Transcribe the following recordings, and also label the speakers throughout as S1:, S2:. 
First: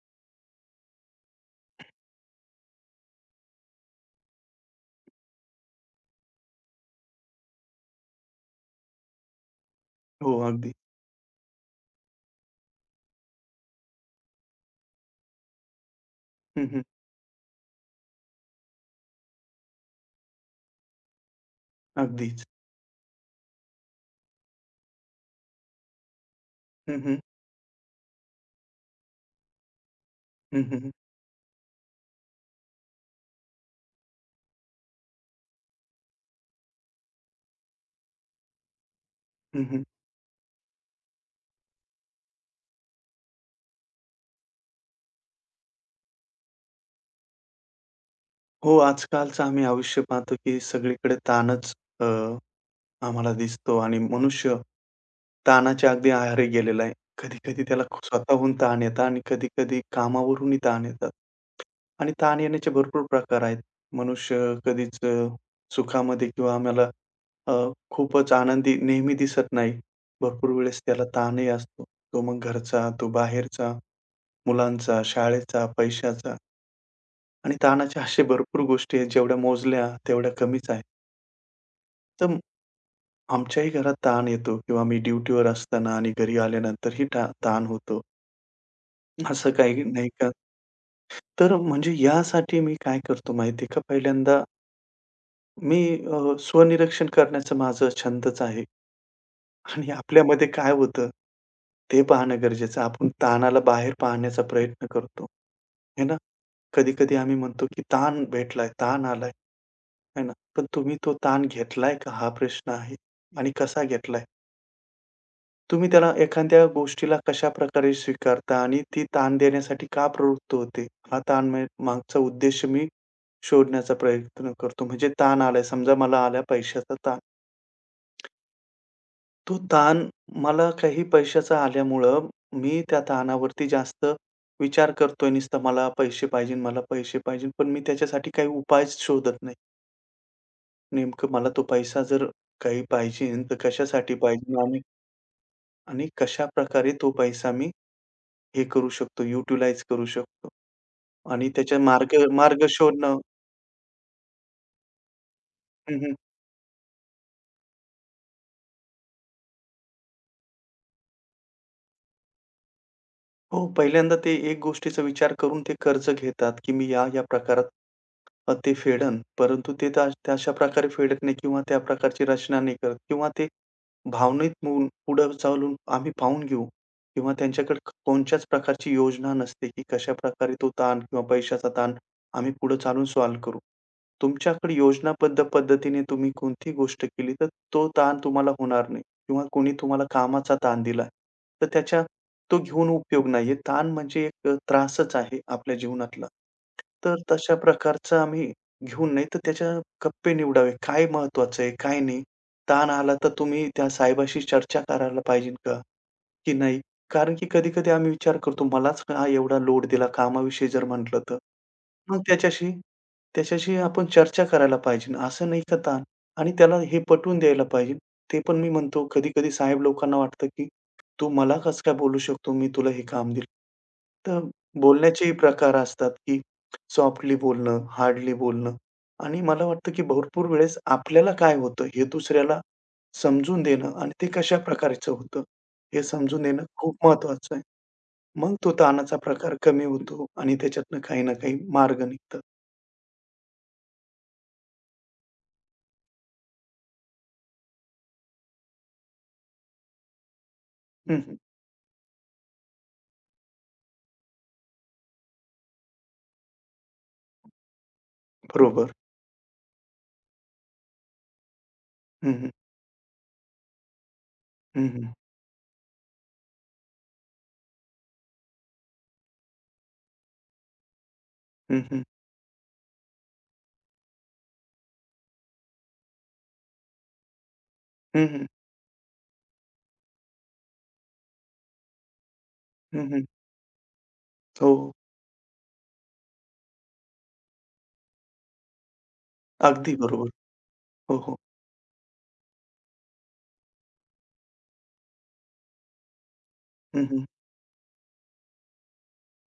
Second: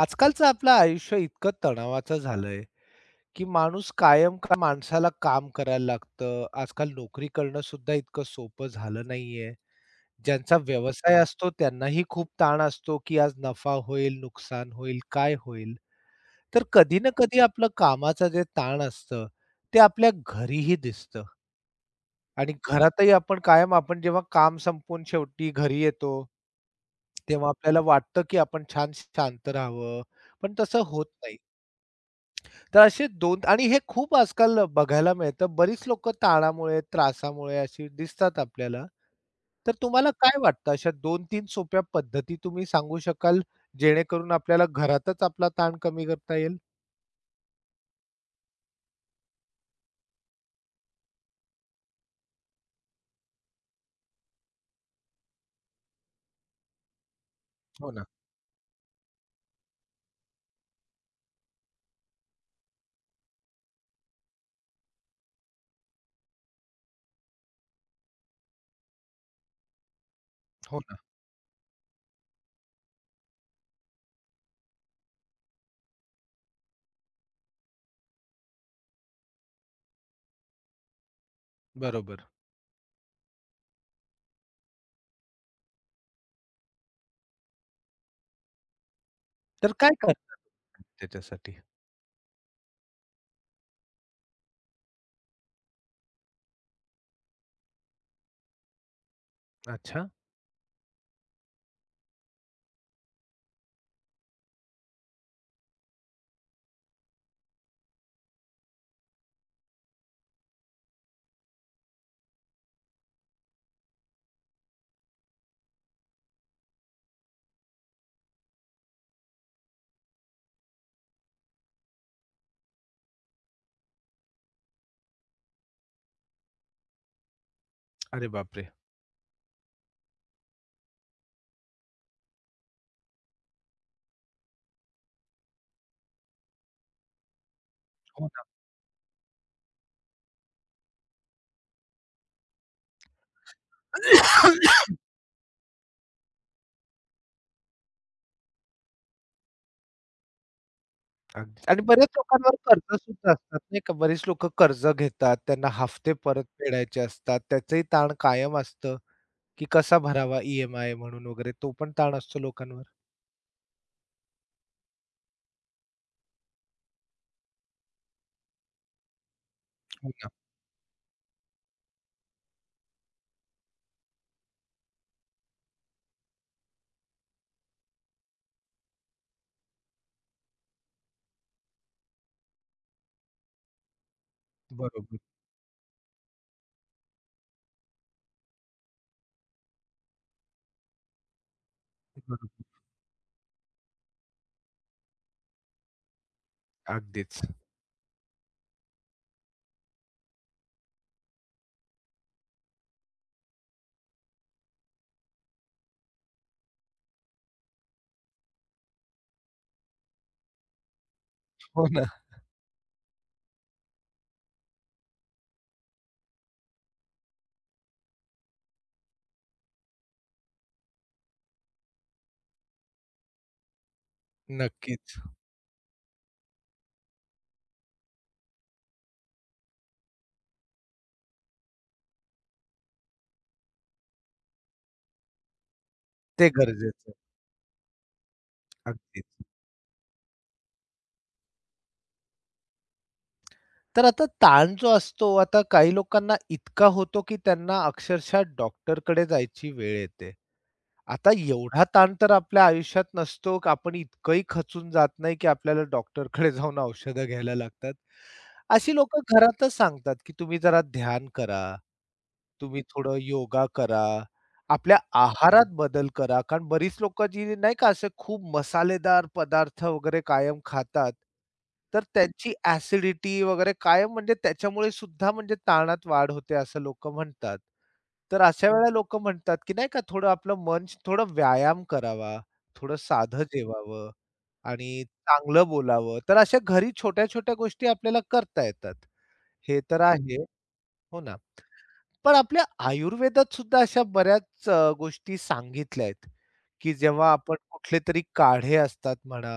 S1: आजकालचं आपलं आयुष्य इतकं तणावाचं झालंय, की माणूस कायम का माणसाला काम करायला लागतं. आजकाल नोकरी करणं सुद्धा इतकं सोपं झालं नाहीये.
S2: हो,
S1: ज्यांचा
S2: अगदी.
S1: व्यवसाय असतो त्यांनाही खूप ताण असतो, की आज नफा होईल, नुकसान होईल, काय होईल? तर
S2: हं, हं.
S1: कधी ना कधी आपलं कामाचं जे ताण असतं, ते आपल्या घरीही दिसतं
S2: अगदीच.
S1: आणि घरातही आपण जेव्हा काम संपवून शेवटी घरी येतो,
S2: हं, हं.
S1: तेव्हा आपल्याला वाटतं, की आपण छान शांत राहावं, पण
S2: हं,
S1: तसं
S2: हं.
S1: होत नाही. तर असे 2 आणि हे खूप आजकाल बघायला मिळतं. बरीच लोकं ताणामुळे, त्रासामुळे अशी दिसतात आपल्याला.
S2: हं,
S1: तर
S2: हं.
S1: तुम्हाला काय वाटतं अशा 2-3 सोप्या पद्धती तुम्ही सांगू शकाल, जेणेकरून आपल्याला घरातच आपला ताण कमी करता येईल?
S2: हो, आजकालचं आम्ही आयुष्य पाहतो, की सगळीकडे ताणच अ, आम्हाला दिसतो आणि मनुष्य ताणाच्या अगदी आहारी गेलेला आहे. कधी-कधी त्याला
S1: हो ना,
S2: स्वतःहून ताण येतात आणि कधी-कधी कामावरूनही ताण येतात. आणि ताण येण्याचे भरपूर प्रकार आहेत. मनुष्य कधीच सुखामध्ये किंवा आम्हाला अ, खूपच आनंदी नेहमी दिसत नाही. भरपूर
S1: हो
S2: वेळेस
S1: ना.
S2: त्याला ताणही असतो. तो मग घरचा, तो बाहेरचा. मुलांचा, शाळेचा, पैशाचा आणि ताणाच्या अशा भरपूर गोष्टी आहेत, जेवढ्या मोजल्या तेवढ्या कमीच आहेत.
S1: बरोबर.
S2: तर आमच्याही घरात ताण येतो किंवा मी ड्युटीवर असताना आणि घरी आल्यानंतरही ताण होतो. असं
S1: तर
S2: काही
S1: काय
S2: नाही का?
S1: करतात?
S2: तर
S1: त्याच्यासाठी.
S2: म्हणजे यासाठी मी काय करतो माहिती का? पहिल्यांदा मी स्वनिरीक्षण करण्याचा माझा छंदच आहे आणि
S1: अच्छा.
S2: आपल्यामध्ये काय होतं, ते पाहणं गरजेचं. आपण ताणाला बाहेर पाहण्याचा प्रयत्न करतो, हे ना? कधी-कधी आम्ही म्हणतो, की ताण भेटलाय, ताण आलाय. आहे ना. पण तुम्ही तो ताण घेतलाय का? हा प्रश्न आहे हं. आणि कसा घेतलाय? तुम्ही त्याला एखाद्या गोष्टीला कशाप्रकारे स्वीकारता आणि ती ताण देण्यासाठी का प्रवृत्त होते? हा ताण मागचा उद्देश मी शोधण्याचा प्रयत्न करतो. म्हणजे ताण आलाय, समजा मला आला पैशाचा ताण.
S1: अरे बापरे!
S2: तो ताण मला काही पैशाचा आल्यामुळं मी त्या ताणावरती जास्त विचार करतोय. नुसतं मला पैसे पाहिजे, मला पैसे पाहिजे. पण मी
S1: हो
S2: त्याच्यासाठी
S1: ना.
S2: काही उपाय शोधत नाही. नेमकं मला तो पैसा जर काही पाहिजेन, तर कशासाठी पाहिजेन आणि आणि कशा प्रकारे तो पैसा मी हे करू शकतो, युटिलाइज करू शकतो आणि
S1: अगदी.
S2: त्याचे
S1: आणि बऱ्याच
S2: मार्ग
S1: लोकांवर
S2: मार्ग
S1: कर्ज
S2: शोधणं.
S1: सुद्धा असतात नाही का? बरीच लोकं कर्ज घेतात, त्यांना हफ्ते परत फेडायचे असतात, त्याचंही ताण कायम असतं. की कसा भरावा EMI म्हणून वगैरे तो पण ताण असतो लोकांवर.
S2: हो, पहिल्यांदा ते एक गोष्टीचा विचार करून ते कर्ज घेतात, की मी या-या प्रकारात ते फेडन. परंतु ते त
S1: हो ना.
S2: तशा प्रकारे फेडत नाही किंवा त्या प्रकारची रचना नाही करत किंवा ते भावनिक होऊन पुढं चालून आम्ही पाहून घेऊ किंवा त्यांच्याकडे कोणत्याच प्रकारची योजना नसते, की कशाप्रकारे तो ताण किंवा पैशाचा ताण आम्ही पुढे चालून सॉल्व्ह करू. तुमच्याकडे
S1: बरोबर,
S2: योजनाबद्ध पद्धतीने तुम्ही कोणती गोष्ट केली, तर तो ताण तुम्हाला होणार नाही किंवा कोणी तुम्हाला कामाचा ताण दिला, तर त्याच्या तो
S1: बरोबर.
S2: घेऊन उपयोग नाहीये. ताण म्हणजे एक त्रासच आहे आपल्या जीवनातला. तर
S1: अगदीच.
S2: तशा प्रकारचा आम्ही घेऊन नाही तर त्याच्या कप्पे निवडावे. काय महत्वाचं आहे, काय नाही? ताण आला तर तुम्ही त्या साहेबाशी चर्चा करायला पाहिजे का? की नाही? कारण की कधी-कधी आम्ही विचार करतो, मलाच हा एवढा लोड दिला कामाविषयी जर म्हटलं तर.
S1: हो ना.
S2: मग त्याच्याशी त्याच्याशी आपण चर्चा करायला पाहिजे. असं नाही का ताण आणि त्याला हे पटवून द्यायला पाहिजे. ते पण मी म्हणतो कधी-कधी साहेब लोकांना वाटतं, की तू मला कसं काय बोलू शकतो? मी तुला हे काम दिलं. तर
S1: नक्कीच.
S2: बोलण्याचेही प्रकार असतात, की सॉफ्टली बोलणं, हार्डली बोलणं आणि मला वाटतं, की भरपूर वेळेस आपल्याला काय होतं हे दुसऱ्याला समजून देणं आणि ते कशा प्रकारचं होतं, हे समजून
S1: ते
S2: देणं खूप
S1: गरजेचं आहे.
S2: महत्वाचं आहे. मग तो ताणाचा
S1: अगदीच.
S2: प्रकार कमी होतो आणि त्याच्यातनं काही ना काही मार्ग निघतात.
S1: तर आता ताण जो असतो, आता काही लोकांना इतका होतो, की त्यांना अक्षरशः डॉक्टरकडे जायची वेळ येते.
S2: हं,
S1: आता
S2: हं.
S1: एवढा ताण तर आपल्या आयुष्यात नसतो, की आपण इतकंही खचून जात नाही, की आपल्याला डॉक्टरकडे जाऊन औषधं घ्यायला लागतात.
S2: बरोबर.
S1: अशी लोकं घरातच सांगतात, की तुम्ही जरा ध्यान करा,
S2: हं, हं.
S1: तुम्ही थोडं योगा करा,
S2: हं,
S1: आपल्या
S2: हं.
S1: आहारात बदल करा. कारण बरीच लोकं जी नाही का असे खूप मसालेदार पदार्थ वगैरे कायम खातात,
S2: हं, हं.
S1: तर त्यांची ॲसिडिटी वगैरे कायम म्हणजे त्याच्यामुळे सुद्धा म्हणजे ताणात वाढ होते असं लोकं म्हणतात.
S2: हं,
S1: तर
S2: हं.
S1: अशा वेळेला लोकं म्हणतात, की नाही का थोडं आपलं मन थोडं व्यायाम करावा, थोडं
S2: हं, हं.
S1: साधं जेवावं
S2: हो.
S1: आणि चांगलं बोलावं. तर अशा घरी छोट्या-छोट्या गोष्टी आपल्याला करता येतात. हे
S2: अगदी
S1: तर
S2: बरोबर.
S1: आहे.
S2: हो,
S1: हो ना.
S2: हो.
S1: पण आपल्या आयुर्वेदात सुद्धा अशा बऱ्याच गोष्टी सांगितल्या आहेत, की
S2: हं, हं.
S1: जेव्हा आपण कुठलेतरी काढे असतात म्हणा,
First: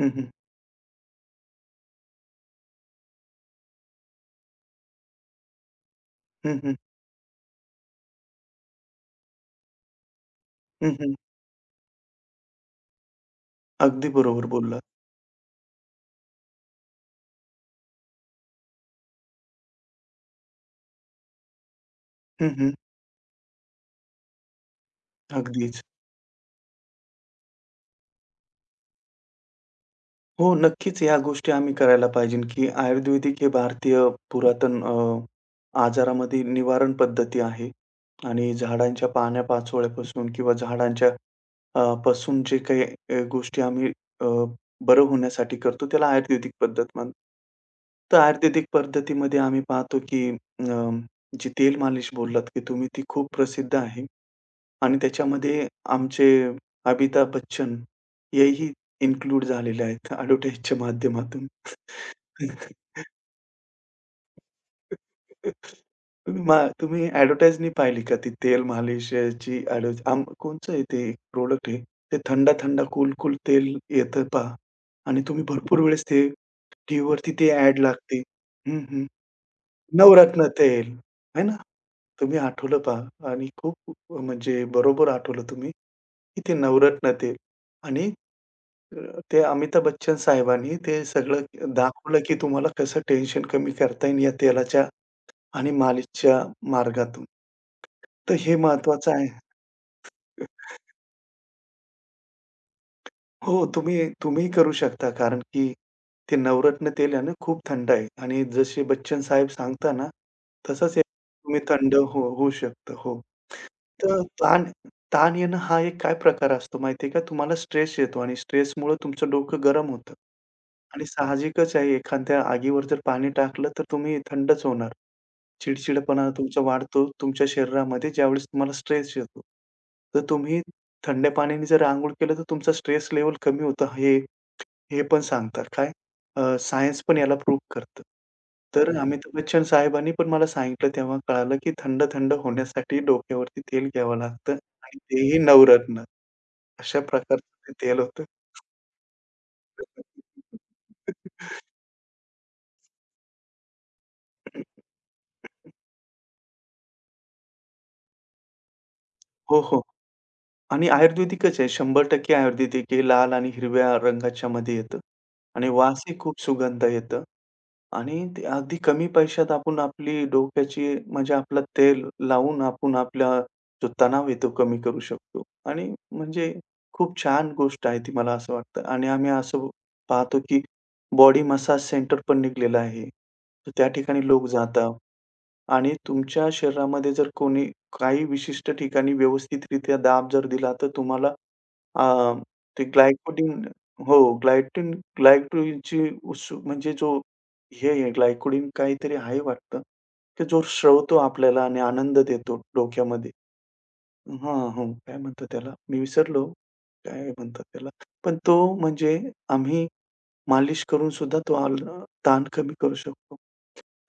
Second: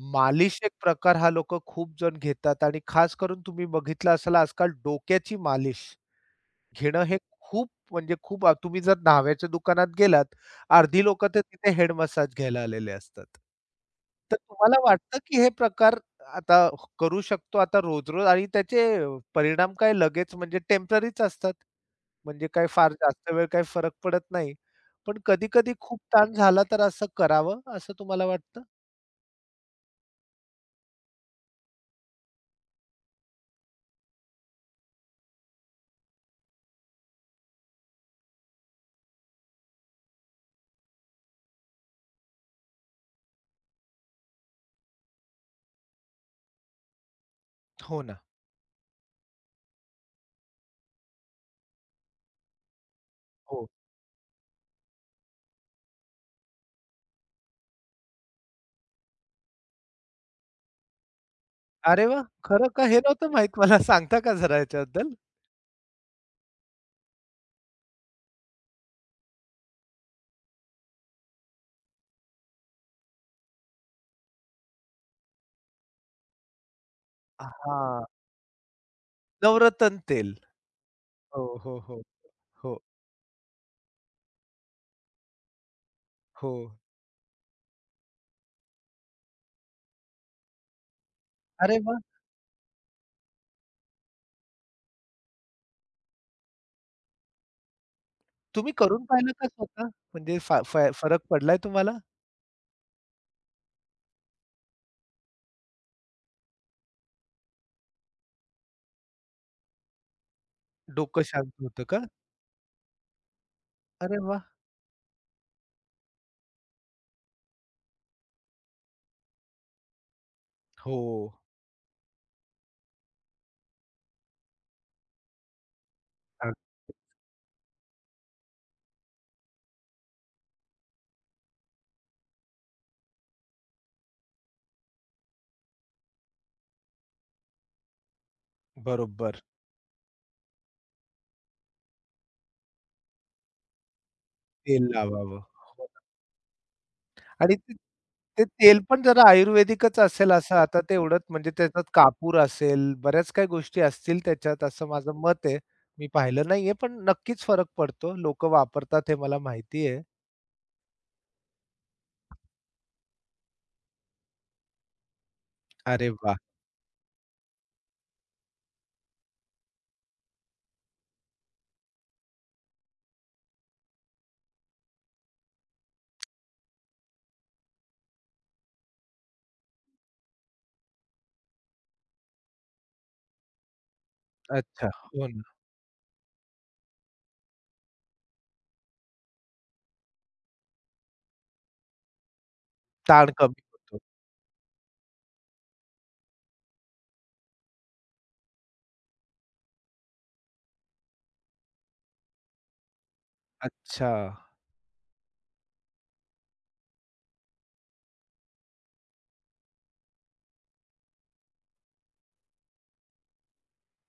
S2: हं, हं.
S1: मालिश एक प्रकार हा लोकं खूप जण घेतात आणि खास करून तुम्ही बघितलं असेल आजकाल डोक्याची मालिश
S2: हं, हं.
S1: घेणं हे खूप म्हणजे खूप तुम्ही जर न्हाव्याच्या दुकानात गेलात,
S2: हं,
S1: अर्धी
S2: हं.
S1: लोकं तर तिथे हेड मसाज घ्यायला आलेले असतात.
S2: अगदी
S1: तर
S2: बरोबर
S1: तुम्हाला
S2: बोललात.
S1: वाटतं की हे प्रकार आता करू शकतो आता रोज-रोज आणि त्याचे परिणाम काय लगेच म्हणजे टेम्पररीच असतात. म्हणजे
S2: हं,
S1: काय
S2: हं.
S1: फार जास्त वेळ काही फरक पडत नाही. पण कधी-कधी
S2: अगदीच.
S1: खूप ताण झाला तर असं करावं असं तुम्हाला वाटतं?
S2: हो, नक्कीच या गोष्टी आम्ही करायला पाहिजे, की आयुर्वेदिक हे भारतीय पुरातन आजारामध्ये निवारण पद्धती आहे आणि झाडांच्या पाना पाचोळ्यापासून किंवा झाडांच्या पासून जे काही गोष्टी आम्ही अ, बरं होण्यासाठी करतो, त्याला आयुर्वेदिक पद्धत म्हणतो.
S1: हो
S2: तर
S1: ना.
S2: आयुर्वेदिक पद्धतीमध्ये आम्ही पाहतो, की अ, जी तेल मालिश बोललात, की तुम्ही ती खूप
S1: हो.
S2: प्रसिद्ध आहे. आणि त्याच्यामध्ये आमचे अमिताभ बच्चन हेही इन्क्लूड झालेले आहेत ॲडव्हर्टाइजच्या माध्यमातून.
S1: अरे वाह! खरं का? हे नव्हतं माहीत मला. सांगता का जरा याच्याबद्दल?
S2: मा तुम्ही ॲडव्हर्टाइज नाही पाहिली का? ती तेल मालिशची ॲडव्हर्टाइज आम कोणचं आहे ते प्रॉडक्ट आहे. ते थंडा-थंडा कूल-कूल तेल येतं पहा आणि तुम्ही भरपूर वेळेस ते टीव्हीवरती ते ॲड
S1: हां.
S2: लागते. हं, हं.
S1: नवरत्न तेल.
S2: नवरत्न तेल,
S1: हो,
S2: है ना?
S1: हो, हो.
S2: तुम्ही आठवलं
S1: हो,
S2: पहा आणि खूप म्हणजे बरोबर आठवलं तुम्ही, की ते
S1: हो.
S2: नवरत्न तेल आणि ते अमिताभ बच्चन साहेबांनी ते सगळं
S1: अरे वाह!
S2: दाखवलं, की तुम्हाला कसं टेन्शन कमी करता येईल या तेलाच्या आणि मालिशच्या मार्गातून. तर हे
S1: तुम्ही करून
S2: महत्वाचं आहे.
S1: पाहिलं का स्वतः? म्हणजे फा फा फरक पडलाय तुम्हाला?
S2: हो, तुम्हीही करू शकता. कारण की ते नवरत्न तेल आहे ना, खूप थंड आहे आणि जसे बच्चन साहेब सांगता ना, तसंच हे
S1: डोकं शांत
S2: तुम्ही
S1: होतं
S2: थंड
S1: का?
S2: हो होऊ शकतं. हो.
S1: अरे
S2: तर
S1: वाह!
S2: ताण ताण येणं हा एक काय प्रकार असतो माहिती का? तुम्हाला स्ट्रेस येतो आणि स्ट्रेसमुळं तुमचं डोकं गरम होतं
S1: हो.
S2: आणि साहजिकच आहे एखाद्या आगीवर जर पाणी टाकलं, तर तुम्ही थंडच होणार. चिडचिडेपणा
S1: अग
S2: तुमचा वाढतो तुमच्या शरीरामध्ये ज्यावेळेस तुम्हाला स्ट्रेस येतो. तर तुम्ही थंड्या पाण्याने जर अंघोळ केलं तर तुमचा स्ट्रेस लेवल कमी होतं. हे हे पण सांगतात. काय सायन्स पण याला प्रूव्ह करतं. तर हं. अमिताभ
S1: बरोबर.
S2: बच्चन साहेबांनी पण मला सांगितलं तेव्हा कळालं, की थंड-थंड होण्यासाठी डोक्यावरती तेल घ्यावं लागतं
S1: तेल
S2: आणि तेही
S1: लावावं. हो ना.
S2: नवरत्न अशा
S1: आणि
S2: प्रकारचं ते
S1: ते
S2: तेल होतं.
S1: ते तेल पण जरा आयुर्वेदिकच असेल असं आता ते एवढंच म्हणजे त्याच्यात कापूर असेल, बऱ्याच काही गोष्टी असतील त्याच्यात असं माझं मत आहे. मी पाहिलं नाहीये पण नक्कीच फरक पडतो. लोकं वापरतात हे मला
S2: हो, हो.
S1: माहिती आहे.
S2: आणि आयुर्वेदिकच आहे. 100% आयुर्वेदिक आहे. लाल आणि हिरव्या रंगाच्या मध्ये येतं आणि
S1: अरे
S2: वासही
S1: वाह!
S2: खूप सुगंध येतं. आणि ते अगदी कमी पैशात आपण आपली डोक्याची म्हणजे आपलं तेल लावून आपण आपला जो तणाव आहे तो कमी करू शकतो. आणि म्हणजे खूप छान गोष्ट आहे ती मला असं वाटतं. आणि आम्ही असं पाहतो, की बॉडी मसाज सेंटर पण निघालेलं आहे. तर त्या ठिकाणी लोक
S1: अच्छा.
S2: जातात
S1: हो ना.
S2: आणि तुमच्या शरीरामध्ये जर कोणी काही विशिष्ट ठिकाणी व्यवस्थितरित्या दाब जर दिला, तर तुम्हाला अ, ते
S1: ताण कमी
S2: ग्लायकोडिन.
S1: होतो.
S2: हो, ग्लायटिन ग्लायकोडिनची उस म्हणजे जो हे आहे ग्लायकोडिन काहीतरी आहे वाटतं, की जो स्रवतो आपल्याला आणि आनंद देतो डोक्यामध्ये.
S1: अच्छा.
S2: हां, हो. काय म्हणतात त्याला? मी विसरलो, काय म्हणतात त्याला? पण तो म्हणजे आम्ही मालिश करून सुद्धा तो आल ताण कमी करू शकतो.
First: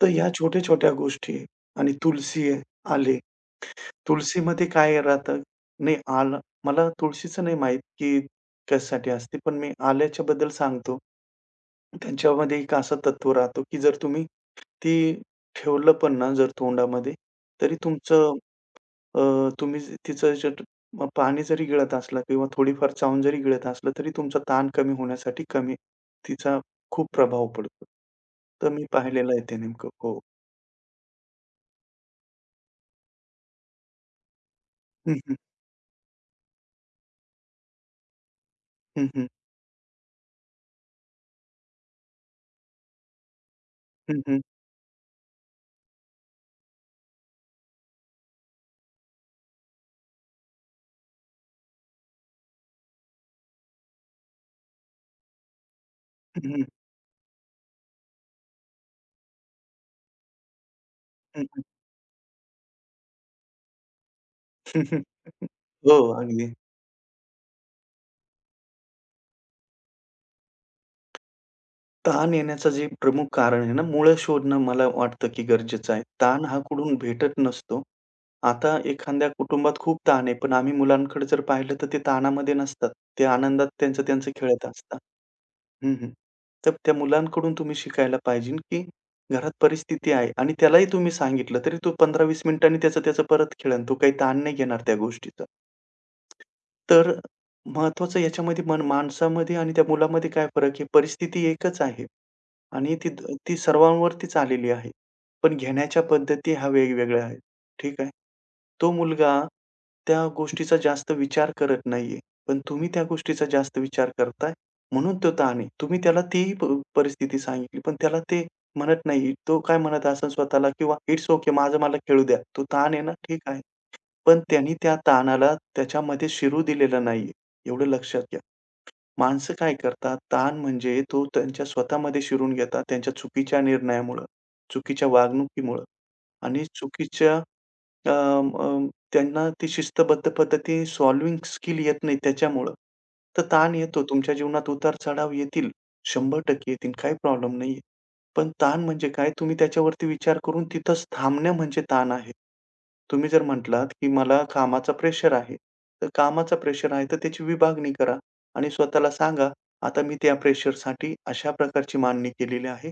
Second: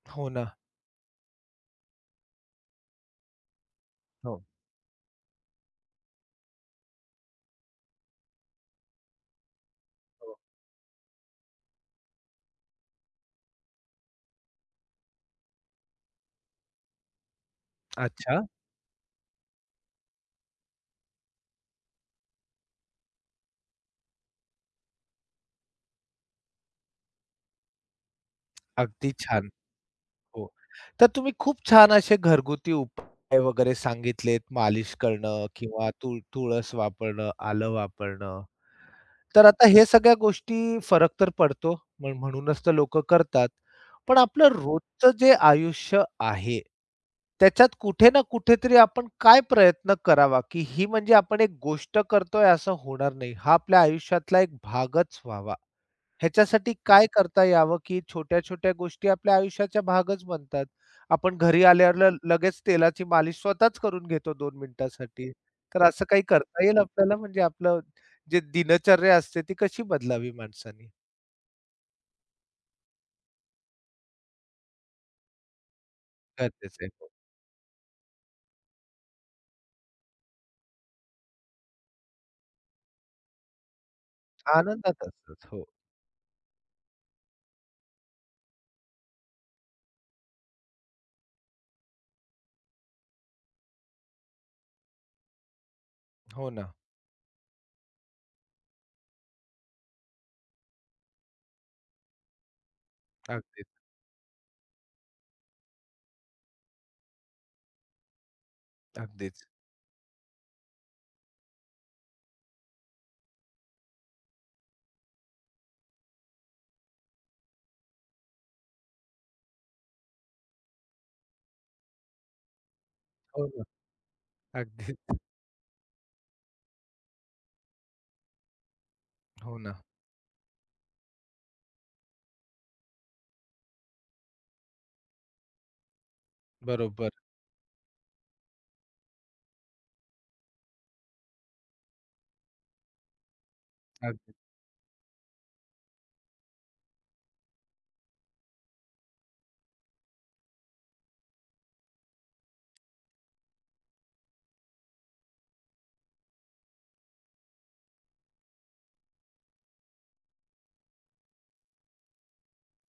S2: तर ह्या
S1: हो ना.
S2: छोट्या-छोट्या गोष्टी आहे आणि तुलसी आहे, आले.
S1: हो,
S2: तुळशीमध्ये काय राहतं? नाही आलं मला तुळशीचं नाही माहीत, की कशासाठी असते. पण मी
S1: हो.
S2: आल्याच्याबद्दल सांगतो. त्यांच्यामध्ये एक असं तत्व राहतो, की जर तुम्ही ती ठेवलं पण ना जर तोंडामध्ये, तरी तुमचं
S1: अच्छा.
S2: अ, तुम्ही तिचं जे ट- म पाणी जरी गिळत असला किंवा थोडीफार चावून जरी गिळत असलं, तरी तुमचा ताण कमी होण्यासाठी कमी तिचा खूप प्रभाव पडतो. तर मी
S1: अगदी
S2: पाहिलेलं आहे
S1: छान.
S2: ते नेमकं. हो.
S1: हो. तर तुम्ही खूप छान असे घरगुती उपाय वगैरे सांगितलेत, मालिश करणं किंवा तुळस वापरणं, आलं वापरणं.
S2: हं, हं.
S1: तर आता हे सगळ्या गोष्टी फरक तर पडतो. म्हणूनच तर लोकं करतात. पण
S2: हं, हं.
S1: आपलं रोजचं जे आयुष्य आहे, त्याच्यात कुठे ना कुठेतरी आपण काय प्रयत्न करावा, की ही म्हणजे आपण एक गोष्ट करतोय असं होणार नाही. हा आपल्या आयुष्यातला एक भागच व्हावा.
S2: हं, हं. हं, हं.
S1: ह्याच्यासाठी काय करता यावं, की छोट्या-छोट्या गोष्टी आपल्या आयुष्याचा भागच बनतात. आपण
S2: हं,
S1: घरी आल्यावर लगेच तेलाची मालिश स्वतःच करून घेतो 2 मिनिटासाठी. तर
S2: हो,
S1: असं काही
S2: अगदी.
S1: करता येईल आपल्याला म्हणजे आपलं जे दिनचर्या असते ती कशी बदलावी माणसाने
S2: ताण येण्याचं जे प्रमुख कारण आहे ना, मुळं शोधणं मला वाटतं की गरजेचं आहे. ताण हा
S1: गरजेचं आहे
S2: कुठून
S1: हो.
S2: भेटत नसतो. आता एखाद्या कुटुंबात खूप ताण आहे, पण आम्ही मुलांकडे जर पाहिलं तर ते ताणामध्ये नसतात. ते आनंदात त्यांचं त्यांचं खेळत असतात.
S1: आनंदात असतोच. हो.
S2: हं, हं. तर त्या मुलांकडून तुम्ही शिकायला पाहिजे, की घरात परिस्थिती आहे आणि त्यालाही तुम्ही सांगितलं, तरी तो 15-20 मिनिटांनी त्याचं त्याचं परत खेळेल. तो काही ताण नाही घेणार त्या गोष्टीचा.
S1: हो ना.
S2: तर महत्त्वाचं याच्यामध्ये मन माणसामध्ये आणि त्या मुलामध्ये काय फरक आहे? परिस्थिती एकच आहे आणि ती ती
S1: अगदीच,
S2: सर्वांवरतीच आलेली आहे. पण घेण्याच्या पद्धती ह्या वेगवेगळ्या आहेत. ठीक आहे. तो मुलगा
S1: अगदीच.
S2: त्या गोष्टीचा जास्त विचार करत नाहीये. पण तुम्ही त्या गोष्टीचा जास्त विचार करताय, म्हणून तो ताण आहे. तुम्ही त्याला तीही परिस्थिती सांगितली, पण त्याला ते म्हणत नाही. तो काय म्हणत असेल स्वतःला किंवा "इट्स ओके माझं मला खेळू द्या." तो ताण आहे ना, ठीक
S1: हो
S2: आहे.
S1: ना.
S2: पण त्यांनी त्या
S1: अगदीच.
S2: ताणाला त्याच्यामध्ये शिरू दिलेलं नाहीये. एवढं लक्षात घ्या. माणसं
S1: हो
S2: काय
S1: ना.
S2: करतात, ताण म्हणजे तो त्यांच्या स्वतःमध्ये शिरून घेतात त्यांच्या चुकीच्या निर्णयामुळं, चुकीच्या वागणुकीमुळं आणि
S1: बरोबर.
S2: चुकीच्या अ, अ, त्यांना ती शिस्तबद्ध पद्धती सॉल्व्हिंग स्किल येत नाही त्याच्यामुळं. तर ताण येतो.
S1: अगदी
S2: तुमच्या जीवनात उतार-चढाव येतील. 100% येतील. काही प्रॉब्लेम नाहीये. पण ताण म्हणजे काय? तुम्ही त्याच्यावरती विचार करून तिथंच थांबणं म्हणजे ताण आहे. तुम्ही जर म्हटलात, की मला कामाचा प्रेशर आहे. तर कामाचा प्रेशर आहे तर त्याची विभागणी करा आणि स्वतःला सांगा, "आता मी त्या प्रेशरसाठी अशा प्रकारची मांडणी केलेली आहे.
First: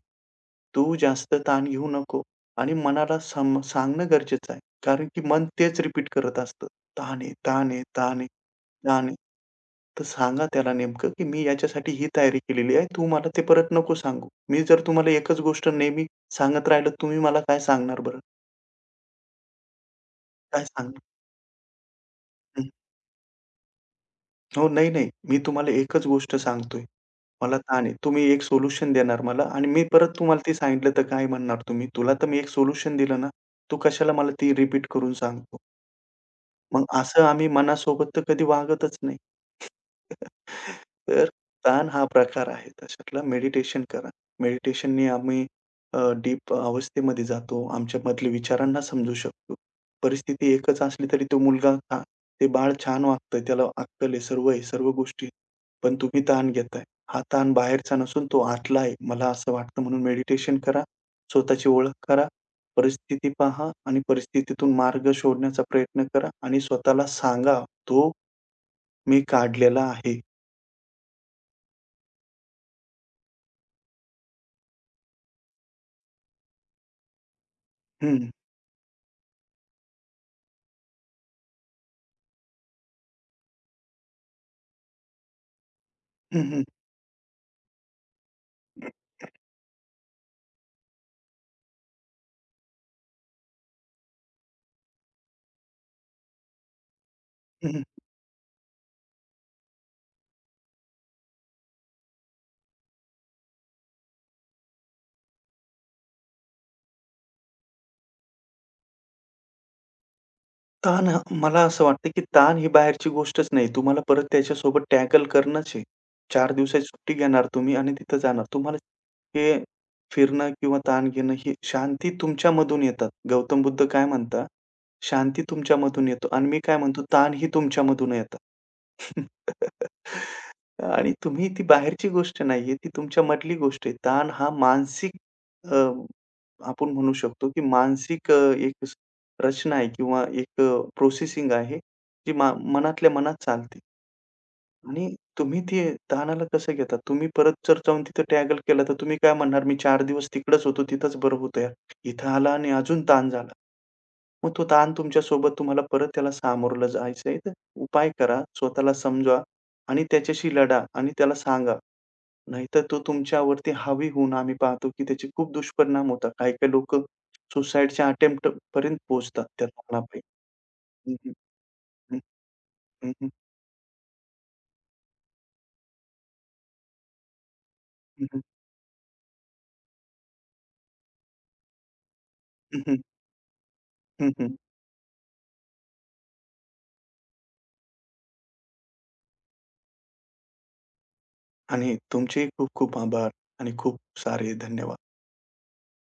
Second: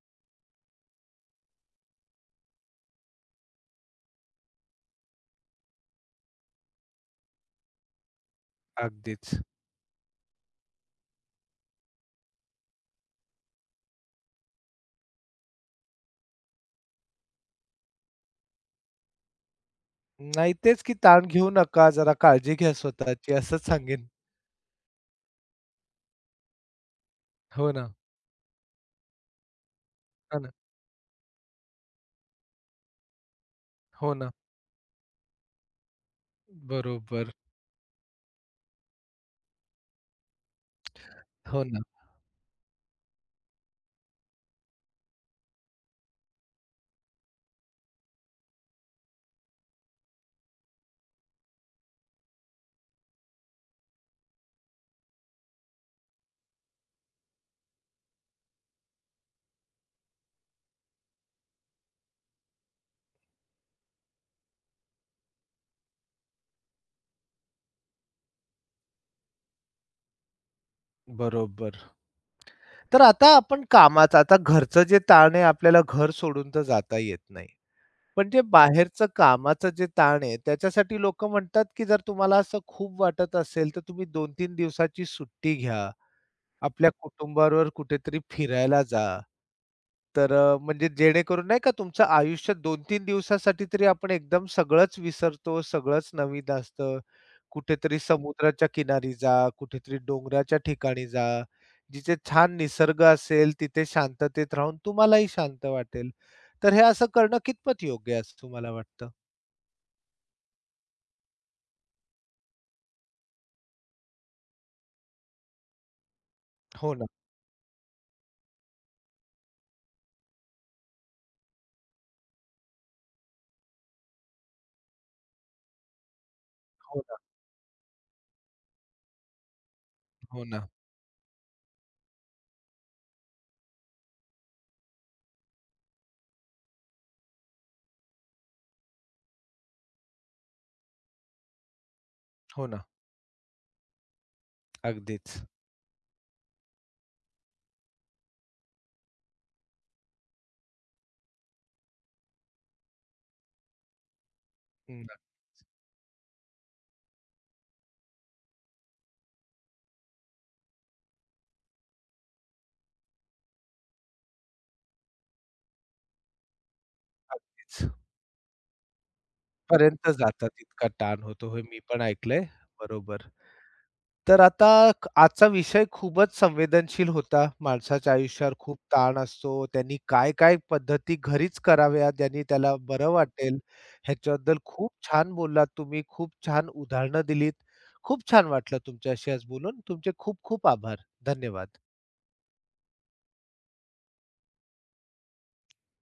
S2: तू जास्त ताण घेऊ नको." आणि मनाला सांगणं गरजेचं आहे. कारण की मन तेच रिपीट करत असतं. "ताण आहे, ताण आहे."
S1: अगदीच.
S2: तर सांगा त्याला नेमकं, की "मी याच्यासाठी ही तयारी केलेली आहे. तू मला ते परत नको सांगू. मी जर तुम्हाला एकच गोष्ट नेहमी सांगत राहिलो, तुम्ही मला काय सांगणार बरं?
S1: नाही
S2: काय
S1: तेच की
S2: सांगणार?"
S1: ताण घेऊ नका, जरा काळजी
S2: हं.
S1: घ्या स्वतःची असंच सांगेन.
S2: "हो, नाही, नाही. मी तुम्हाला एकच गोष्ट सांगतोय. मला
S1: हो
S2: ताण
S1: ना.
S2: आहे. तुम्ही एक सोल्युशन देणार मला आणि मी परत
S1: हो
S2: तुम्हाला
S1: ना.
S2: ते सांगितलं तर काय म्हणणार तुम्ही? तुला तर मी एक सोल्युशन दिलं ना, तू कशाला
S1: हो ना.
S2: मला ती रिपीट करून सांगतो?" मग असं
S1: बरोबर.
S2: आम्ही मनासोबत तर कधी वागतच नाही. तर
S1: हो ना.
S2: ताण हा प्रकार आहे त्याच्यातला. मेडिटेशन करा. मेडिटेशननी आम्ही अ, डीप अवस्थेमध्ये जातो. आमच्यामधले विचारांना समजू शकतो. परिस्थिती एकच असली तरी तो मुलगा छा ते बाळ छान वागतंय. त्याला अक्कल आहे, सर्व आहे, सर्व गोष्टी आहे. पण तुम्ही ताण घेताय. हा ताण बाहेरचा नसून तो आतला आहे. मला असं वाटतं, म्हणून मेडिटेशन करा. स्वतःची ओळख करा. परिस्थिती पहा आणि परिस्थितीतून मार्ग शोधण्याचा प्रयत्न करा आणि स्वतःला सांगा, "तो मी काढलेला आहे."
S1: बरोबर. तर आता आपण कामाचं आता घरचं जे ताण आहे आपल्याला घर सोडून तर जाता येत नाही.
S2: हं.
S1: पण जे बाहेरचं कामाचं जे ताण आहे त्याच्यासाठी लोकं म्हणतात, की जर तुम्हाला असं खूप वाटत असेल तर तुम्ही 2-3 दिवसाची सुट्टी घ्या.
S2: हं, हं.
S1: आपल्या कुटुंबाबरोबर कुठेतरी फिरायला
S2: हं,
S1: जा. तर म्हणजे जेणेकरून नाही का तुमचं आयुष्य 2-3 दिवसासाठी तरी आपण एकदम सगळंच विसरतो, सगळंच नवीन असतं. कुठेतरी समुद्राच्या किनारी जा, कुठेतरी डोंगराच्या ठिकाणी जा, जिथे छान निसर्ग असेल, तिथे शांततेत राहून तुम्हालाही शांत वाटेल. तर हे असं करणं कितपत योग्य आहे असं तुम्हाला वाटतं?
S2: ताण मला असं वाटतं, की ताण ही बाहेरची गोष्टच नाही. तुम्हाला परत त्याच्यासोबत टॅकल करणंच आहे. 4 दिवसाची
S1: हो ना,
S2: सुट्टी घेणार तुम्ही आणि तिथं जाणार. तुम्हाला हे फिरणं किंवा ताण घेणं ही शांती तुमच्यामधून येतात. गौतम बुद्ध काय म्हणतात, "शांती तुमच्यामधून येतो" आणि मी काय
S1: हो
S2: म्हणतो,
S1: ना,
S2: "ताण ही तुमच्यामधून येतात."
S1: हो ना,
S2: आणि तुम्ही ती बाहेरची गोष्ट नाहीये, ती तुमच्यामधली गोष्ट आहे. ताण हा मानसिक अ, आपण म्हणू शकतो, की मानसिक एक रचना आहे किंवा एक प्रोसेसिंग आहे, जी मा
S1: हो ना.
S2: मनातल्या मनात चालते आणि
S1: अगदीच.
S2: तुम्ही ते ताणाला कसं घेता? तुम्ही परत जर जाऊन तिथं टॅगल केला, तर तुम्ही काय म्हणणार, "मी 4 दिवस तिकडंच होतो, तिथंच बरं होतं यार. इथं आला आणि अजून ताण झाला." मग तो ताण
S1: हं,
S2: तुमच्यासोबत तुम्हाला परत त्याला सामोरलं जायचं तर उपाय करा, स्वतःला समजवा आणि त्याच्याशी लढा आणि त्याला सांगा. नाहीतर तो तुमच्यावरती हावी होऊन आम्ही पाहतो, की त्याचे खूप दुष्परिणाम होतात. काही-काही लोकं
S1: अगदीच.
S2: सुसाईडच्या अटेम्प्टपर्यंत पोहोचतात त्या
S1: पर्यंत
S2: ताणापायी.
S1: जातात इतका ताण होतो. हे मी पण
S2: हं,
S1: ऐकलंय.
S2: हं,
S1: बरोबर.
S2: हं,
S1: तर आता आजचा विषय खूपच संवेदनशील होता. माणसाच्या
S2: हं,
S1: आयुष्यावर खूप ताण असतो. त्यांनी काय काय पद्धती घरीच कराव्या ज्यांनी त्याला
S2: हं, हं,
S1: बरं वाटेल
S2: हं, हं.
S1: ह्याच्याबद्दल खूप छान बोललात तुम्ही. खूप छान उदाहरणं दिलीत. खूप छान वाटलं तुमच्याशी आज बोलून. तुमचे खूप खूप आभार. धन्यवाद.
S2: आणि तुमचेही खूप खूप आभार आणि खूप सारे धन्यवाद.